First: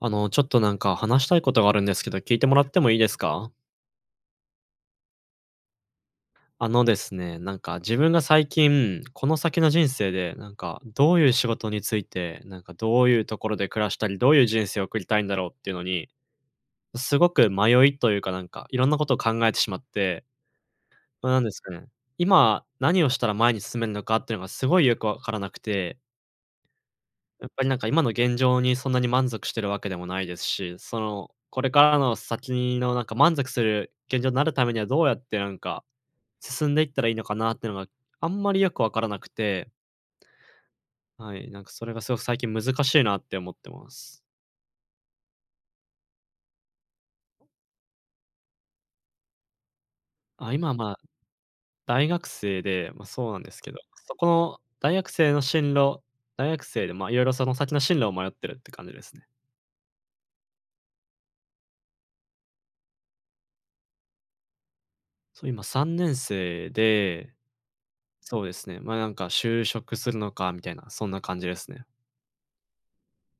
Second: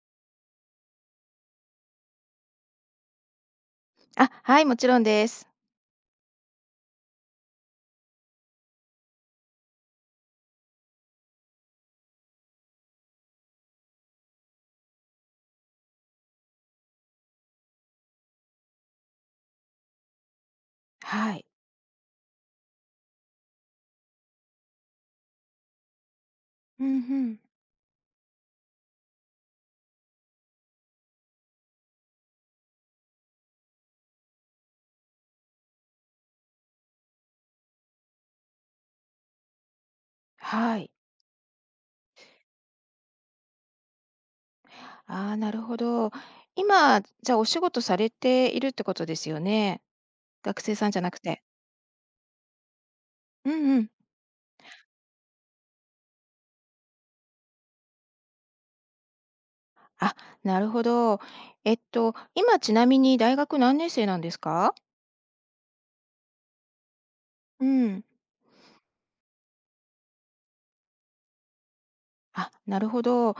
あの、ちょっとなんか話したいことがあるんですけど、聞いてもらってもいいですか？あ、はい、もちろんです。あのですね、なんか自分が最近この先の人生で、なんかどういう仕事について、なんかどういうところで暮らしたり、どういう人生を送りたいんだろうっていうのに、すごく迷いというか、なんか、いろんなことを考えてしまってま、はなんい。ですかねえ、今何をしたら前に進めるのかっていうのがすごいよくわからなくてうん、ふん。やっぱりなんか今の現状にそんなに満足しているわけでもないですし、その、これからの先のなんか満足する、現状になるためにはどうやってなんか、進んでいったらいいのかなっていうのは、あんまりよくわからなくて。はい。はい、なんかそれがすごく最近難しいなって思ってます。ああ、なるほど。今、じゃ、お仕事されているってことですよね？あ、学今、生さんまあ、じゃなくて。大学生で、ま、そうなんうですんけど、うん。そこの大学生の進路大学生で、ま、いろいろその先の進路を迷ってるって感じですね。あ、なるほど。えっと、今、ちなみに大学何年生なんですか？そう、今、3年生で、うん。そうですね。ま、なんか就職するのかみたいな、そんな感じですね。あ、なるほど。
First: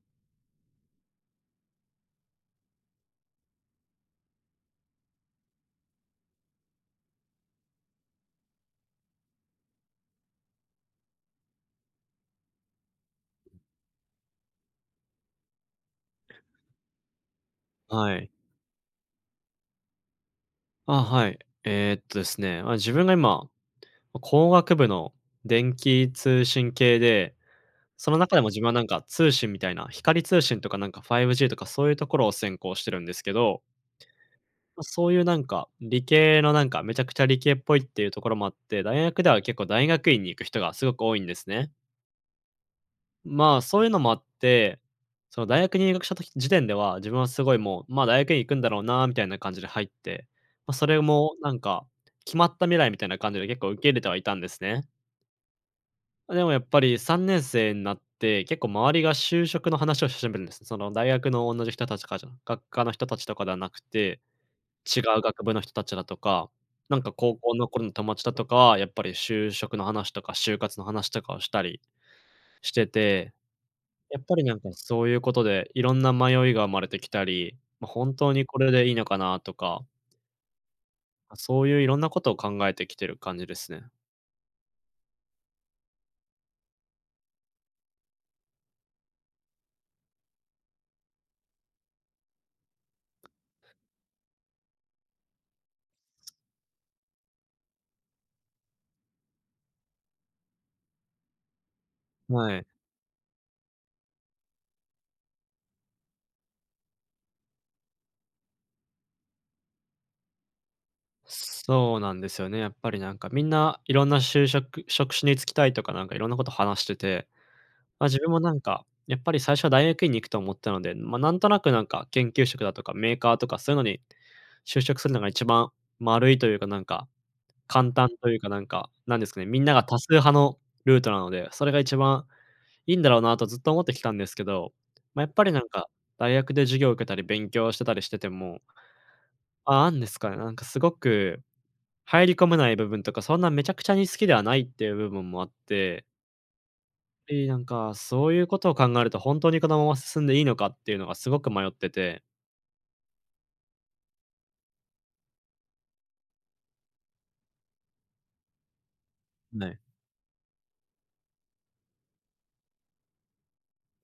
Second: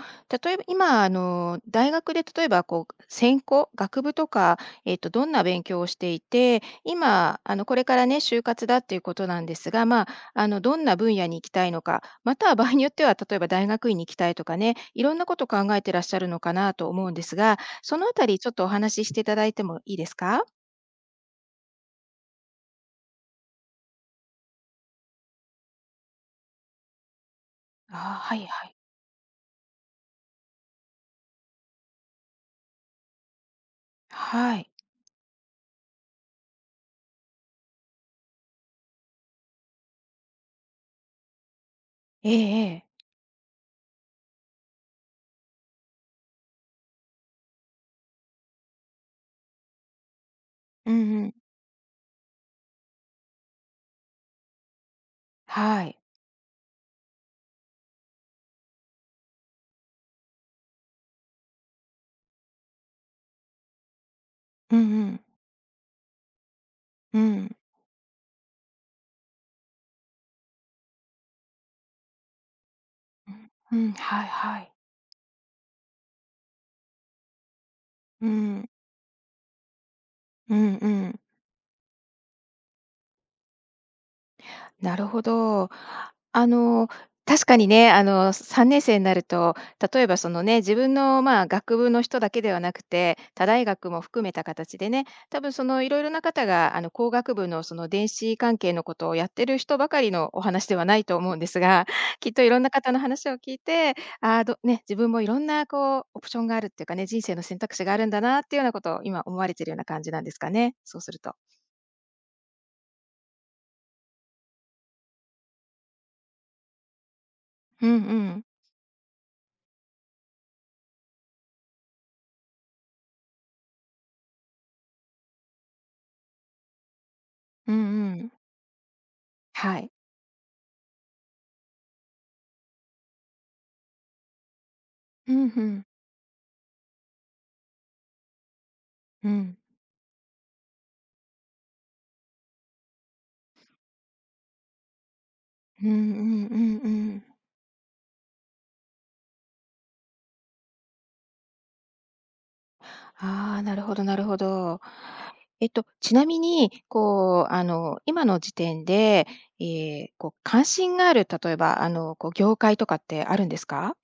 例えば、今、あの、大学で例えばこう専攻学部とか、えっと、どんな勉強をしていて、今、あの、これからね、就活だっていうことなんですが、まあ、あの、どんな分野に行きたいのか、または場合によっては例えば大学院に行きたいとかね、いろんなことを考えていらっしゃるのかなと思うんですが、そのあはたい。りちょっとお話ししていただいてもいいですか？あ、はい。えっと、ですね、あ、自分が今、ま、工学部の電気通信系で、あそのあ、は中でいも自は分はい。なんか通信みたいな、光通信とか、なんか5Gとか、そういうところを専攻してるんですけどはい。ま、そういうなんか、理系のなんか、めちゃくちゃ理系っぽいっていうところもあって、大学では結構大学院に行く人がすごく多いんですね。ええええ。まあ、そういうのもあって、その大学に入学した時時点では、自分はすごいもう、まあ大学院行くんだろうなみたいな感じで入って、まあそうれんうん。もなんか、決まった未来みたいな感じで結構受け入れてはいたんですね。はい。あ、でもやっぱり3年生になって、結構周りが就職の話をし始めるんです。その大学の同じ人たちかじゃ学科の人たちとかではなくて、うん違ううん。学部の人たちだとか、なんかう高ん。校の頃の友達だとかは、やっぱり就職の話とか就活の話とかをしたりしてて、うん、うん。やっはいぱりなはんか、い。そういうことで、いろんな迷いが生まれてきたり、ま、本う当にこん。れでいいのかなとかうんうん。ま、そういう色んなことを考えてきてる感じですね。なるほど。あの、確かにね、あの、3年生になると、例えばそのね、自分の、ま、学部の人だけではなくて、他大学も含めた形でね、たぶんその色々な方があの、工学部のその電子関係のことをやってる人ばかりのお話ではないと思うんですが、きっといはろんい。な方の話を聞いて、ああ、どね、自分も色んなこうオプションがあるってかね、人生の選択肢があるんだなっていうようなことを今、思われているような感じなんですかね？そうすると。そうなんですよね、やっぱりなんか、みんな色んな就職職種に就きたいとかなんか色んなこと話してて、うんうま、自分もん。なんかやっぱり最初は大学院に行くと思ったので、ま、なんとなくなんか研究職だとか、メーカーとかそういうのに就職するのが一番丸いというか、なんか、うん簡単うとん。いうか、なんか、なんですかね、みんなはがい。多数派のルートなので、それが一番いんだろうなとずっと思ってきたんですけど、ま、やっふぱんりふなんん。か大学で授業を受けたり勉強してたりしててもうん。ああんですかね。なんかすごく入り込めない部分とか、そんなめちゃくちゃに好きではないっていう部分もあっうんうてんうんうん。ええ、なんか、そういうことを考えると、ほんとにこのまま進んでいいのかっていうのがすごく迷っててああ、なるほどなるほど。えっと、ちなみに、こう、あの、今の時点で、えない。え、こう関心がある、例えば、あの、こう業界とかってあるんですか？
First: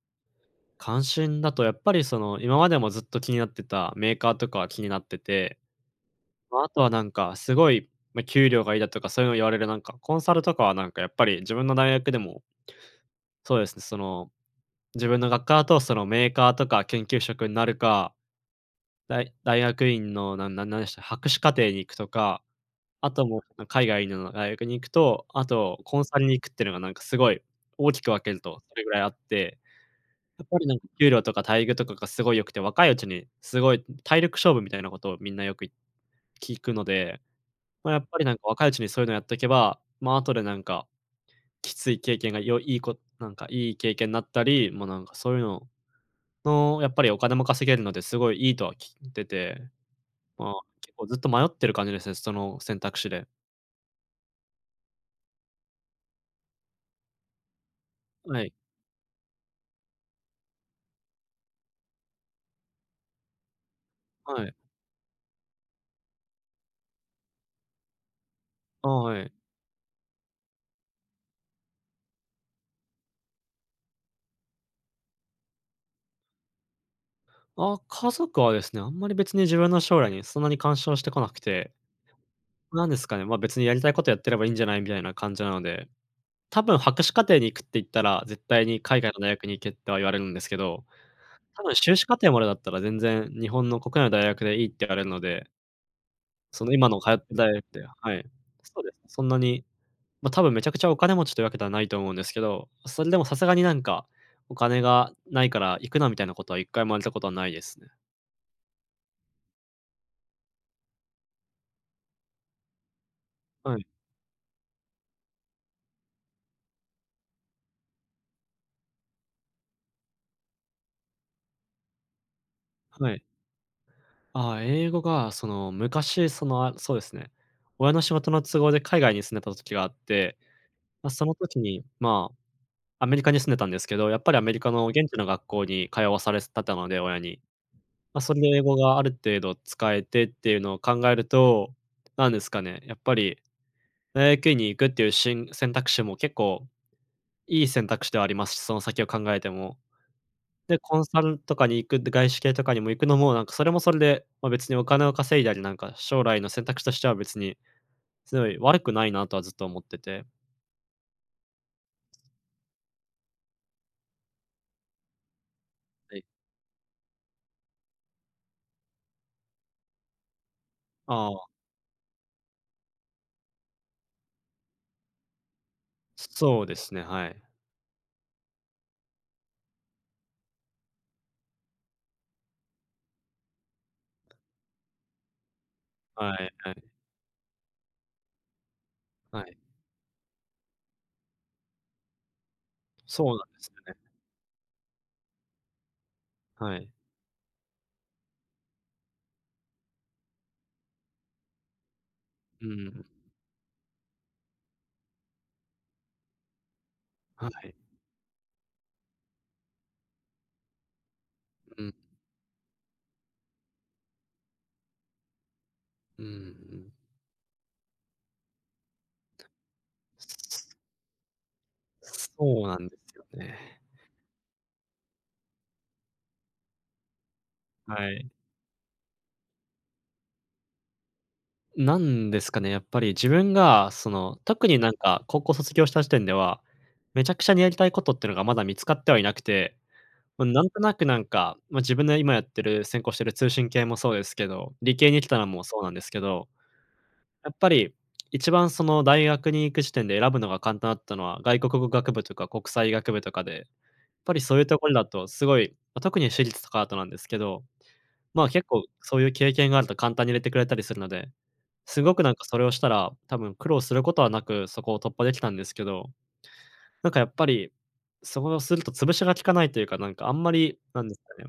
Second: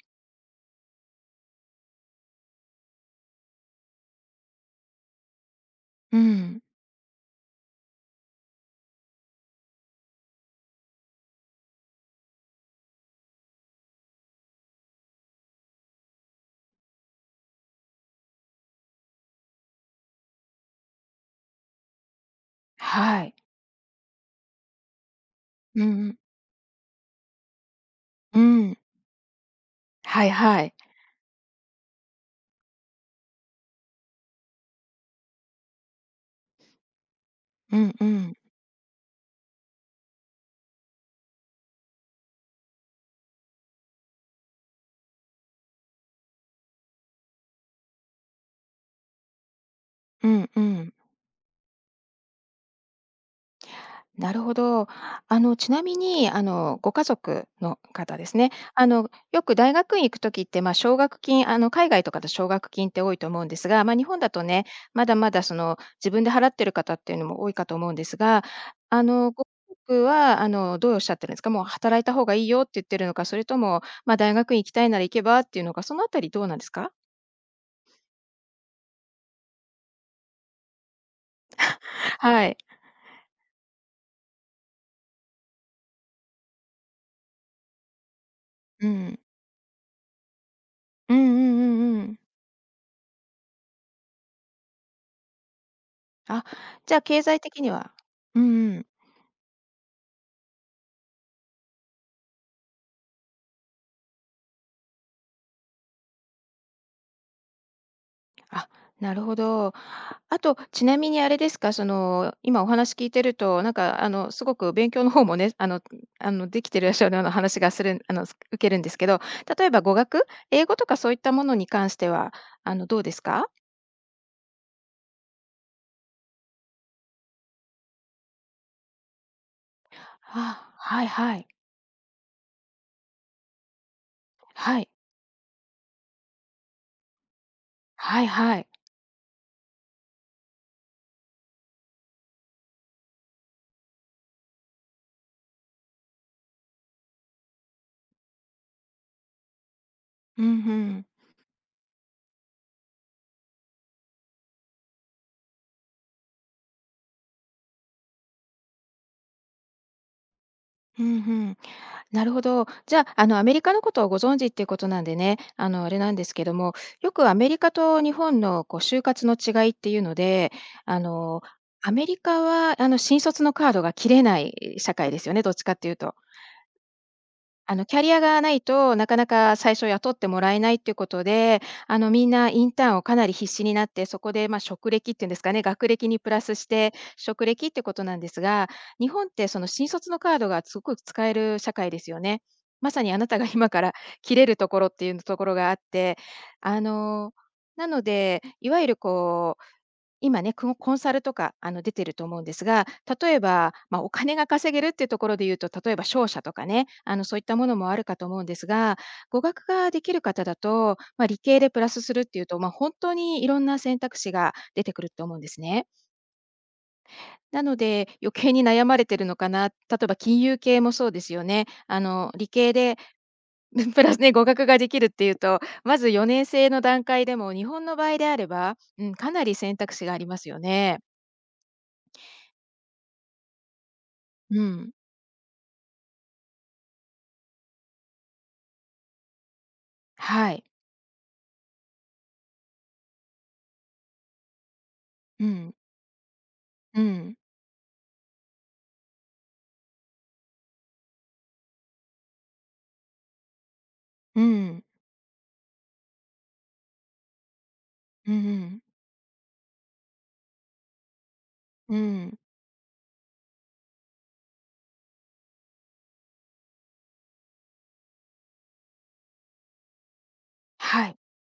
関心だとやっぱりその、今までもずっと気になってたメーカーとかは気になってて、うまん。あ、あとはなんか、すごい、ま、給料がいいだとか、そういうの言われるなんか、コンサルとかはなんかやっぱり自分の大学でもそうですね。その自分の学科だと、その、メーカーとか、研究職になるか、大大学院のなんなんでした、博士課程に行くとか、あはとい。もう、海外の大学に行くと、あとうんコンうん。サルに行くってのがなんかすごい大きく分けうると、そん。れぐらいあってはいやっぱはりい。なんか給料とか待遇とかがすごい良くて、若いうちに、すごい、ん体力勝負みたいなことをみんなよくい聞くので、うま、んやうっぱりなんん。か若いうちにそういうのをやっとけば、まあ、後でなんか、きつい経験が良いいいこなんかいい経験になったり、もう、なんかそういうのの、やっぱりお金も稼げるので、すごいいいとは聞いてて、うんまあ、うん。結構ずっと迷ってる感じですね、その選択肢で。なるほど。あのちなみに、あの、ご家族の方ですはね、い。あの、よく大学院行く時って、まあ奨学金あの、海外とかで奨学金って多いと思うんですが、まあ日本だとはい。ね、まだまだその自分で払ってる方っていうのも多いかと思うんですが、ああ、あはの、い。ご家族はあの、どうおっしゃってるんですか？もう働いた方がいいよって言っているのか、それともまあ、大学院行きたいなら行けばっていうのか、その辺りどうなんですか？あ、家族はですね、あんまり別に自分の将来にそんなに干渉してこなくて はい。なんですかね、ま、別にやりたいことやってればいんじゃないみたいな感じなので、多分博士課程に行くって言ったら、絶対にう「海外ん。の大学に行け」とは言われるんですけど、うんうんう多分修んう士課ん。程までだったら、全然、日本の国内の大学でいいって言われるのであ、その、今じゃのあ、通っ経てる済大的学っにてははい、うんうそうん。です。そんなに、ま、多分めちゃくちゃお金持ちというわけではないと思うんですけど、それでもさすがになんか、「お金がないから行くな」みたいなことは1回も言われたことはないですね。あ、なるほど。あと、ちなみにあれですか、その、今、お話聞いてると、なんはい。かあの、すごく勉強の方もね、あのあの、できてらっしゃるような話がするあの、受けるんですけど、例えば語学、英語とかそういったものに関しては、あの、どうはですい。か？ああ、英語がその、昔、その、あそうですね、親の仕事の都合で海外に住んでた時があって、あ、はいま、そのはい。時に、まあ、アメリカに住んでたんですけど、やっぱりアメリカはのい。現地の学校に通わされすたたので、親に。ま、はいそれでは英い。語がある程度使えてっていうのを考えると、何ですかね、やっぱり大学院に行くっていうしん選択肢も結構いい選択肢ではありますし、その先を考えても。うん、ふで、コンん。サルとかに行くで外資系とかにも行くのもなんかそれもそれで、まあ、別にお金を稼いだり、なんか、将来の選択肢としては別に、すごい悪くないなとはずっと思っててふんふん。なるほど。じゃあ、あの、アメリカのことをご存知っていうことなんでね、あのあれなんはい。ですけども、よくアメリカと日本のこう就活の違いっていうので、ああの、あ。アメリカはあの、新卒のカードが切れない社会ですよね、どっちかって言うとそそうですね、はい。あの、キャリアが無いと、なかなか最初雇ってもらえないっていうことで、あの、みんなインターンをかなり必死になって、そこでま、職歴って言うんですかね、学歴にプはラいスしはい。て、職歴ってことなんですが、日本っはてい。その、新卒のカードがすっごく使える社会ですよね。まさにあそなうたながんです今かよらね切れるところっていうところがあって、はあい。の、なので、いわゆるこう今ね、こコンサルとか、あの出ていると思うんですうが、ん。例えば、ま、お金が稼げるっていうところで言うと、例えば商社とかね、あの、そういっはたもい。のもあるかと思うんですが、語学が出来る方だと、ま、理系でプうラん。スするって言うと、ま、ほんっとにいろんな選択肢が出てくると思うんですね。うんうんうん。なので、余計に悩まれているのかな。例えば金融系もそうですよね。あの理そう系なんでですよね。プラスで語学ができるっていうと、まず4年制の段階でも日本の場は合でい。あれば、うん、かなり選択肢がありますよね。なんですかね、やっぱり自分が、その、う特になん。んか高校卒業した時点では、めちゃくちゃにやりたいことっていうのがまだ見つかってはいなくて、ま、はない。んとなくなんか、ま、自分の今やってる専攻してる通信系もそうですけど、理系に来たのうもん。そうなんですけど、うん。やっぱり1番その大学に行く時点で選ぶのが簡単だったのは、外国語学部とか国際学部とかで、やっぱりうそういうとん。ころだとすごい、ま、特に私立とかあとなんですけど、うんうま、結ん。構そういう経験があると簡単に入れてくれたりするので、うすごくなんん。かそれをしたら、多分苦労することはなく、そこを突破できたんですけど。なんかやっぱり、そおすると潰しが効かないというか、なんかあんまり、はなんでい。すかね、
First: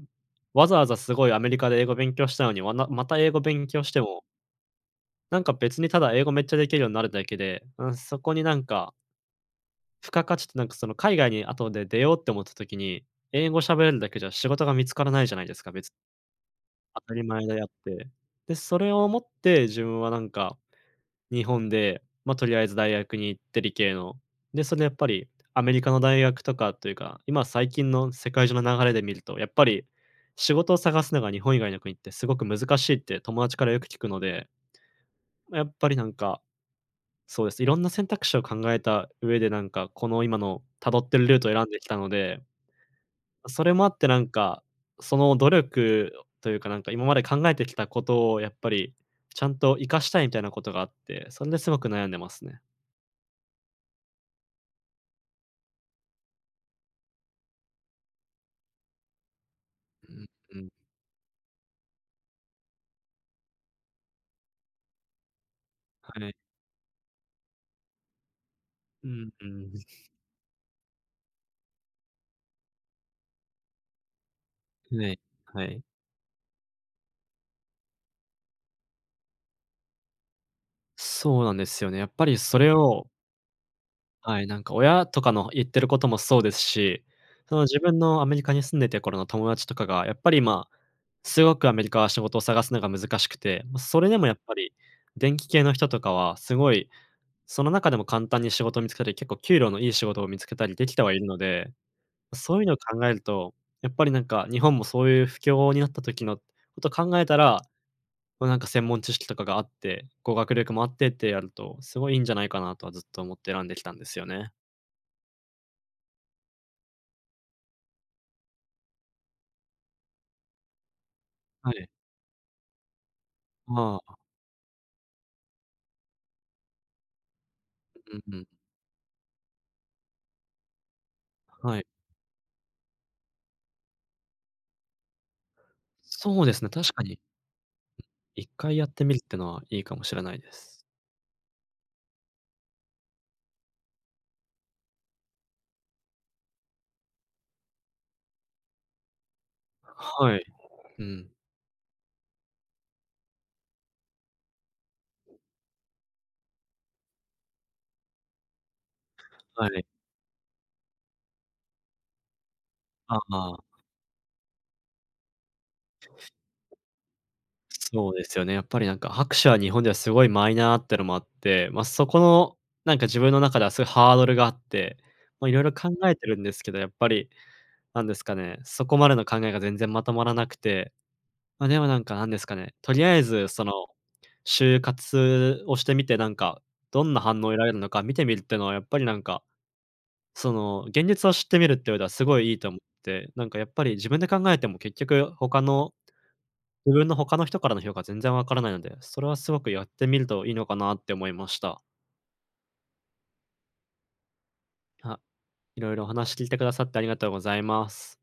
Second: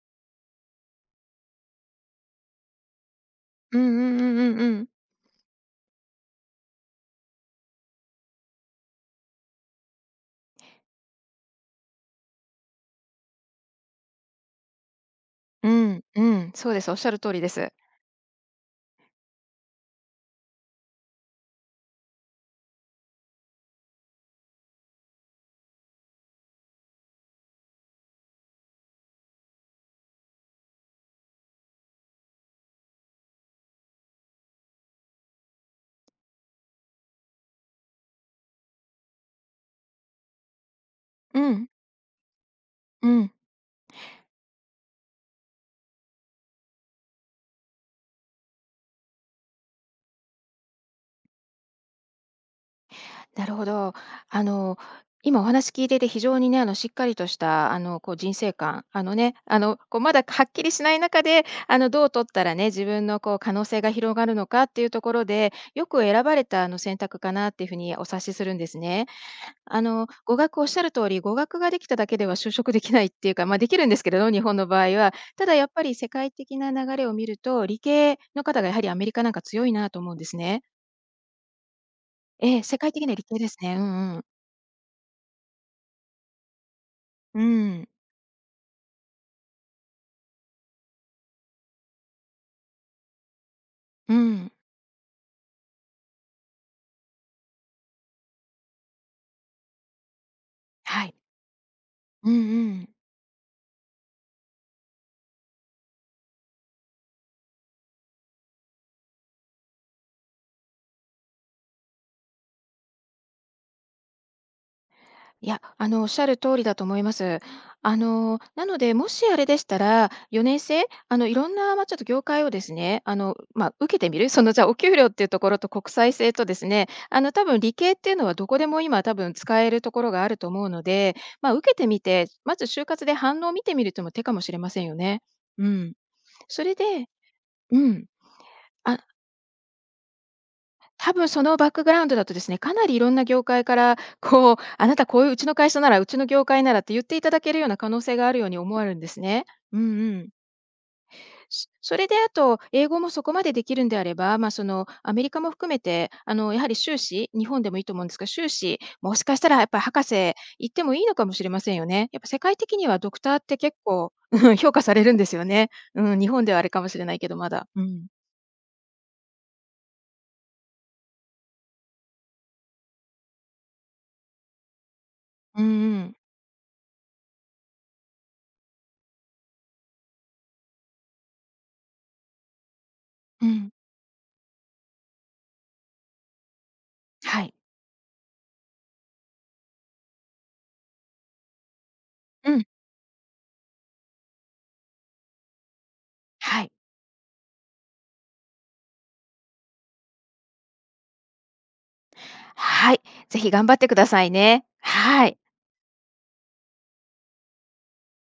わざわざすごいアメリカで英語勉強したのに、わなまた英語勉うん強うしてんもうんうんうん。なんか別に、ただ英語めっちゃできるようになるだけで、うん、そこになんか付加価値ってなんかその、海外に後で出ようって思った時に、英語喋れるだけじゃ仕事が見つからないじゃないですうか、別ん、うん、そうです。おっ当しゃたるり通り前でであっす。て、で、それをもって自分はなんか、日本で、ま、とりあえず大学に行って理系の、で、それでやっぱりアメリカの大学とかというか、今最近の世界中の流れで見ると、やっぱり、仕事を探すのが日本以外の国ってすごく難しいって友達からよく聞くので、ま、やっぱりなんか。そうです。いろんな選択肢を考えた上で、なんか、この、今の辿ってるルーうトを選ん。んできたので、うん。ま、それもあってなんか、その努力というか、なんか今まで考えてきたことをやっぱり、ちゃんと活かしたいみたいなことがあって、それですごく悩んでますね。なるほど。あの、今お話聞いてて非常にね、あの、しっかりとした、あの、こう、人生観、あの、ね、あの、こう、うまだん、はっうきん。りしない中で、あの、どう取ったらね、自分の、こう、可能性が広がるのかっていうところで、よくは選い。ばれた、あの、選択かなっていう風にお察しするんですうね。んうん。あの、語学おっしゃる通り、語学ができただけでは就職できないっていうか、ま、できるんですけど、日本の場合は。ね、ただはやっい。ぱり世界的な流れを見ると、理系の方がやはりアメリカ、なんか、強いなと思うんですね。そうなんですよね。やっぱりそえ、れ世界的をには理系ですね。うんうん。はい、なんか、親とかの言ってることもそうですし、うーその、自ん。分のアメリカに住んでて頃の友達とかがやっぱり、ま、すごくアメリカは仕事を探すのが難しくて、ま、それうーでもやっん。ぱり電気系の人とかはすごい、その中でも簡単に仕事を見つけて、結構給料のいい仕事を見つけたりできてははい。いるので、うんそういううのをん。考えると、やっぱり、なんか、日本もそういう不況になった時のことを考えたら、ま、なんか、専門知識とかがあって、語学力もあってってやると、すごい、いいんじゃないかな、とはずっと思って選んできたんですよね。いや、あのおっしゃる通りだと思います。あの、なので、もしあれでしたら、4年制あの、いろんはなま、い。ちょっと業界をですね、あのま、受はけあ。てみる、そのじゃあ、お給料っていうところと国際制とですね、あの多分理系っていううのはうん。どこでも今多分使えるところがあると思うので、ま、受けはい。てみて、まず就活で反応を見てみるってのも手かもしれませんよね。うん。そうですそね、れ確かでに。うん1回やっあてみるってのはいいかもしれないです。たぶんそのバックグラウンドだとですね、かなりいろんな業界から、こう、あなたこううちの会社なら、うちの業界ならって言っていただけるような可能性があるように思えるんですね。うんうん。はい、うん。そそれであと、英語もそこまでできるんであれば、ま、そのアメリカも含めて、あのやはり修士、日本でもいいと思うんですが、修士、もしかしたらやはっぱい。博士行ってもいいのかもしれませんよね。やっぱ世界的にはドあクターっあ。て r 結構、うん、評価されるんですよね。うん、日本ではあれ [unintelligible] かもしれないけど、まだ、うそん。うですよね。やっぱりなんか博士は日本ではすごいマイナーってのもあって、ま、そこの、なんか自分の中ではそういうハードルがあって、ま、いろういんろ考うえん。てるんですけど、やっぱりなんですかね、そこまでの考えが全然まとまらなくて、ま、でもなんか、なんですかね、とりあえうずそん。の、就活をしてみてなんか、どんな反は応をい。得られるのか見てみるっていうのはやっぱりなんか、その、現実を知ってみるって上ではすごいういいん。と思って、なんかやっぱり自分で考えても、結局他のはい。自分の他の人からの評価全然わからないので、それはすごくやってみるといいのかなって思いました。はい、ぜひ頑張ってくださいね、あ、はい。いろいろお話聞いてくださってありがとうございます。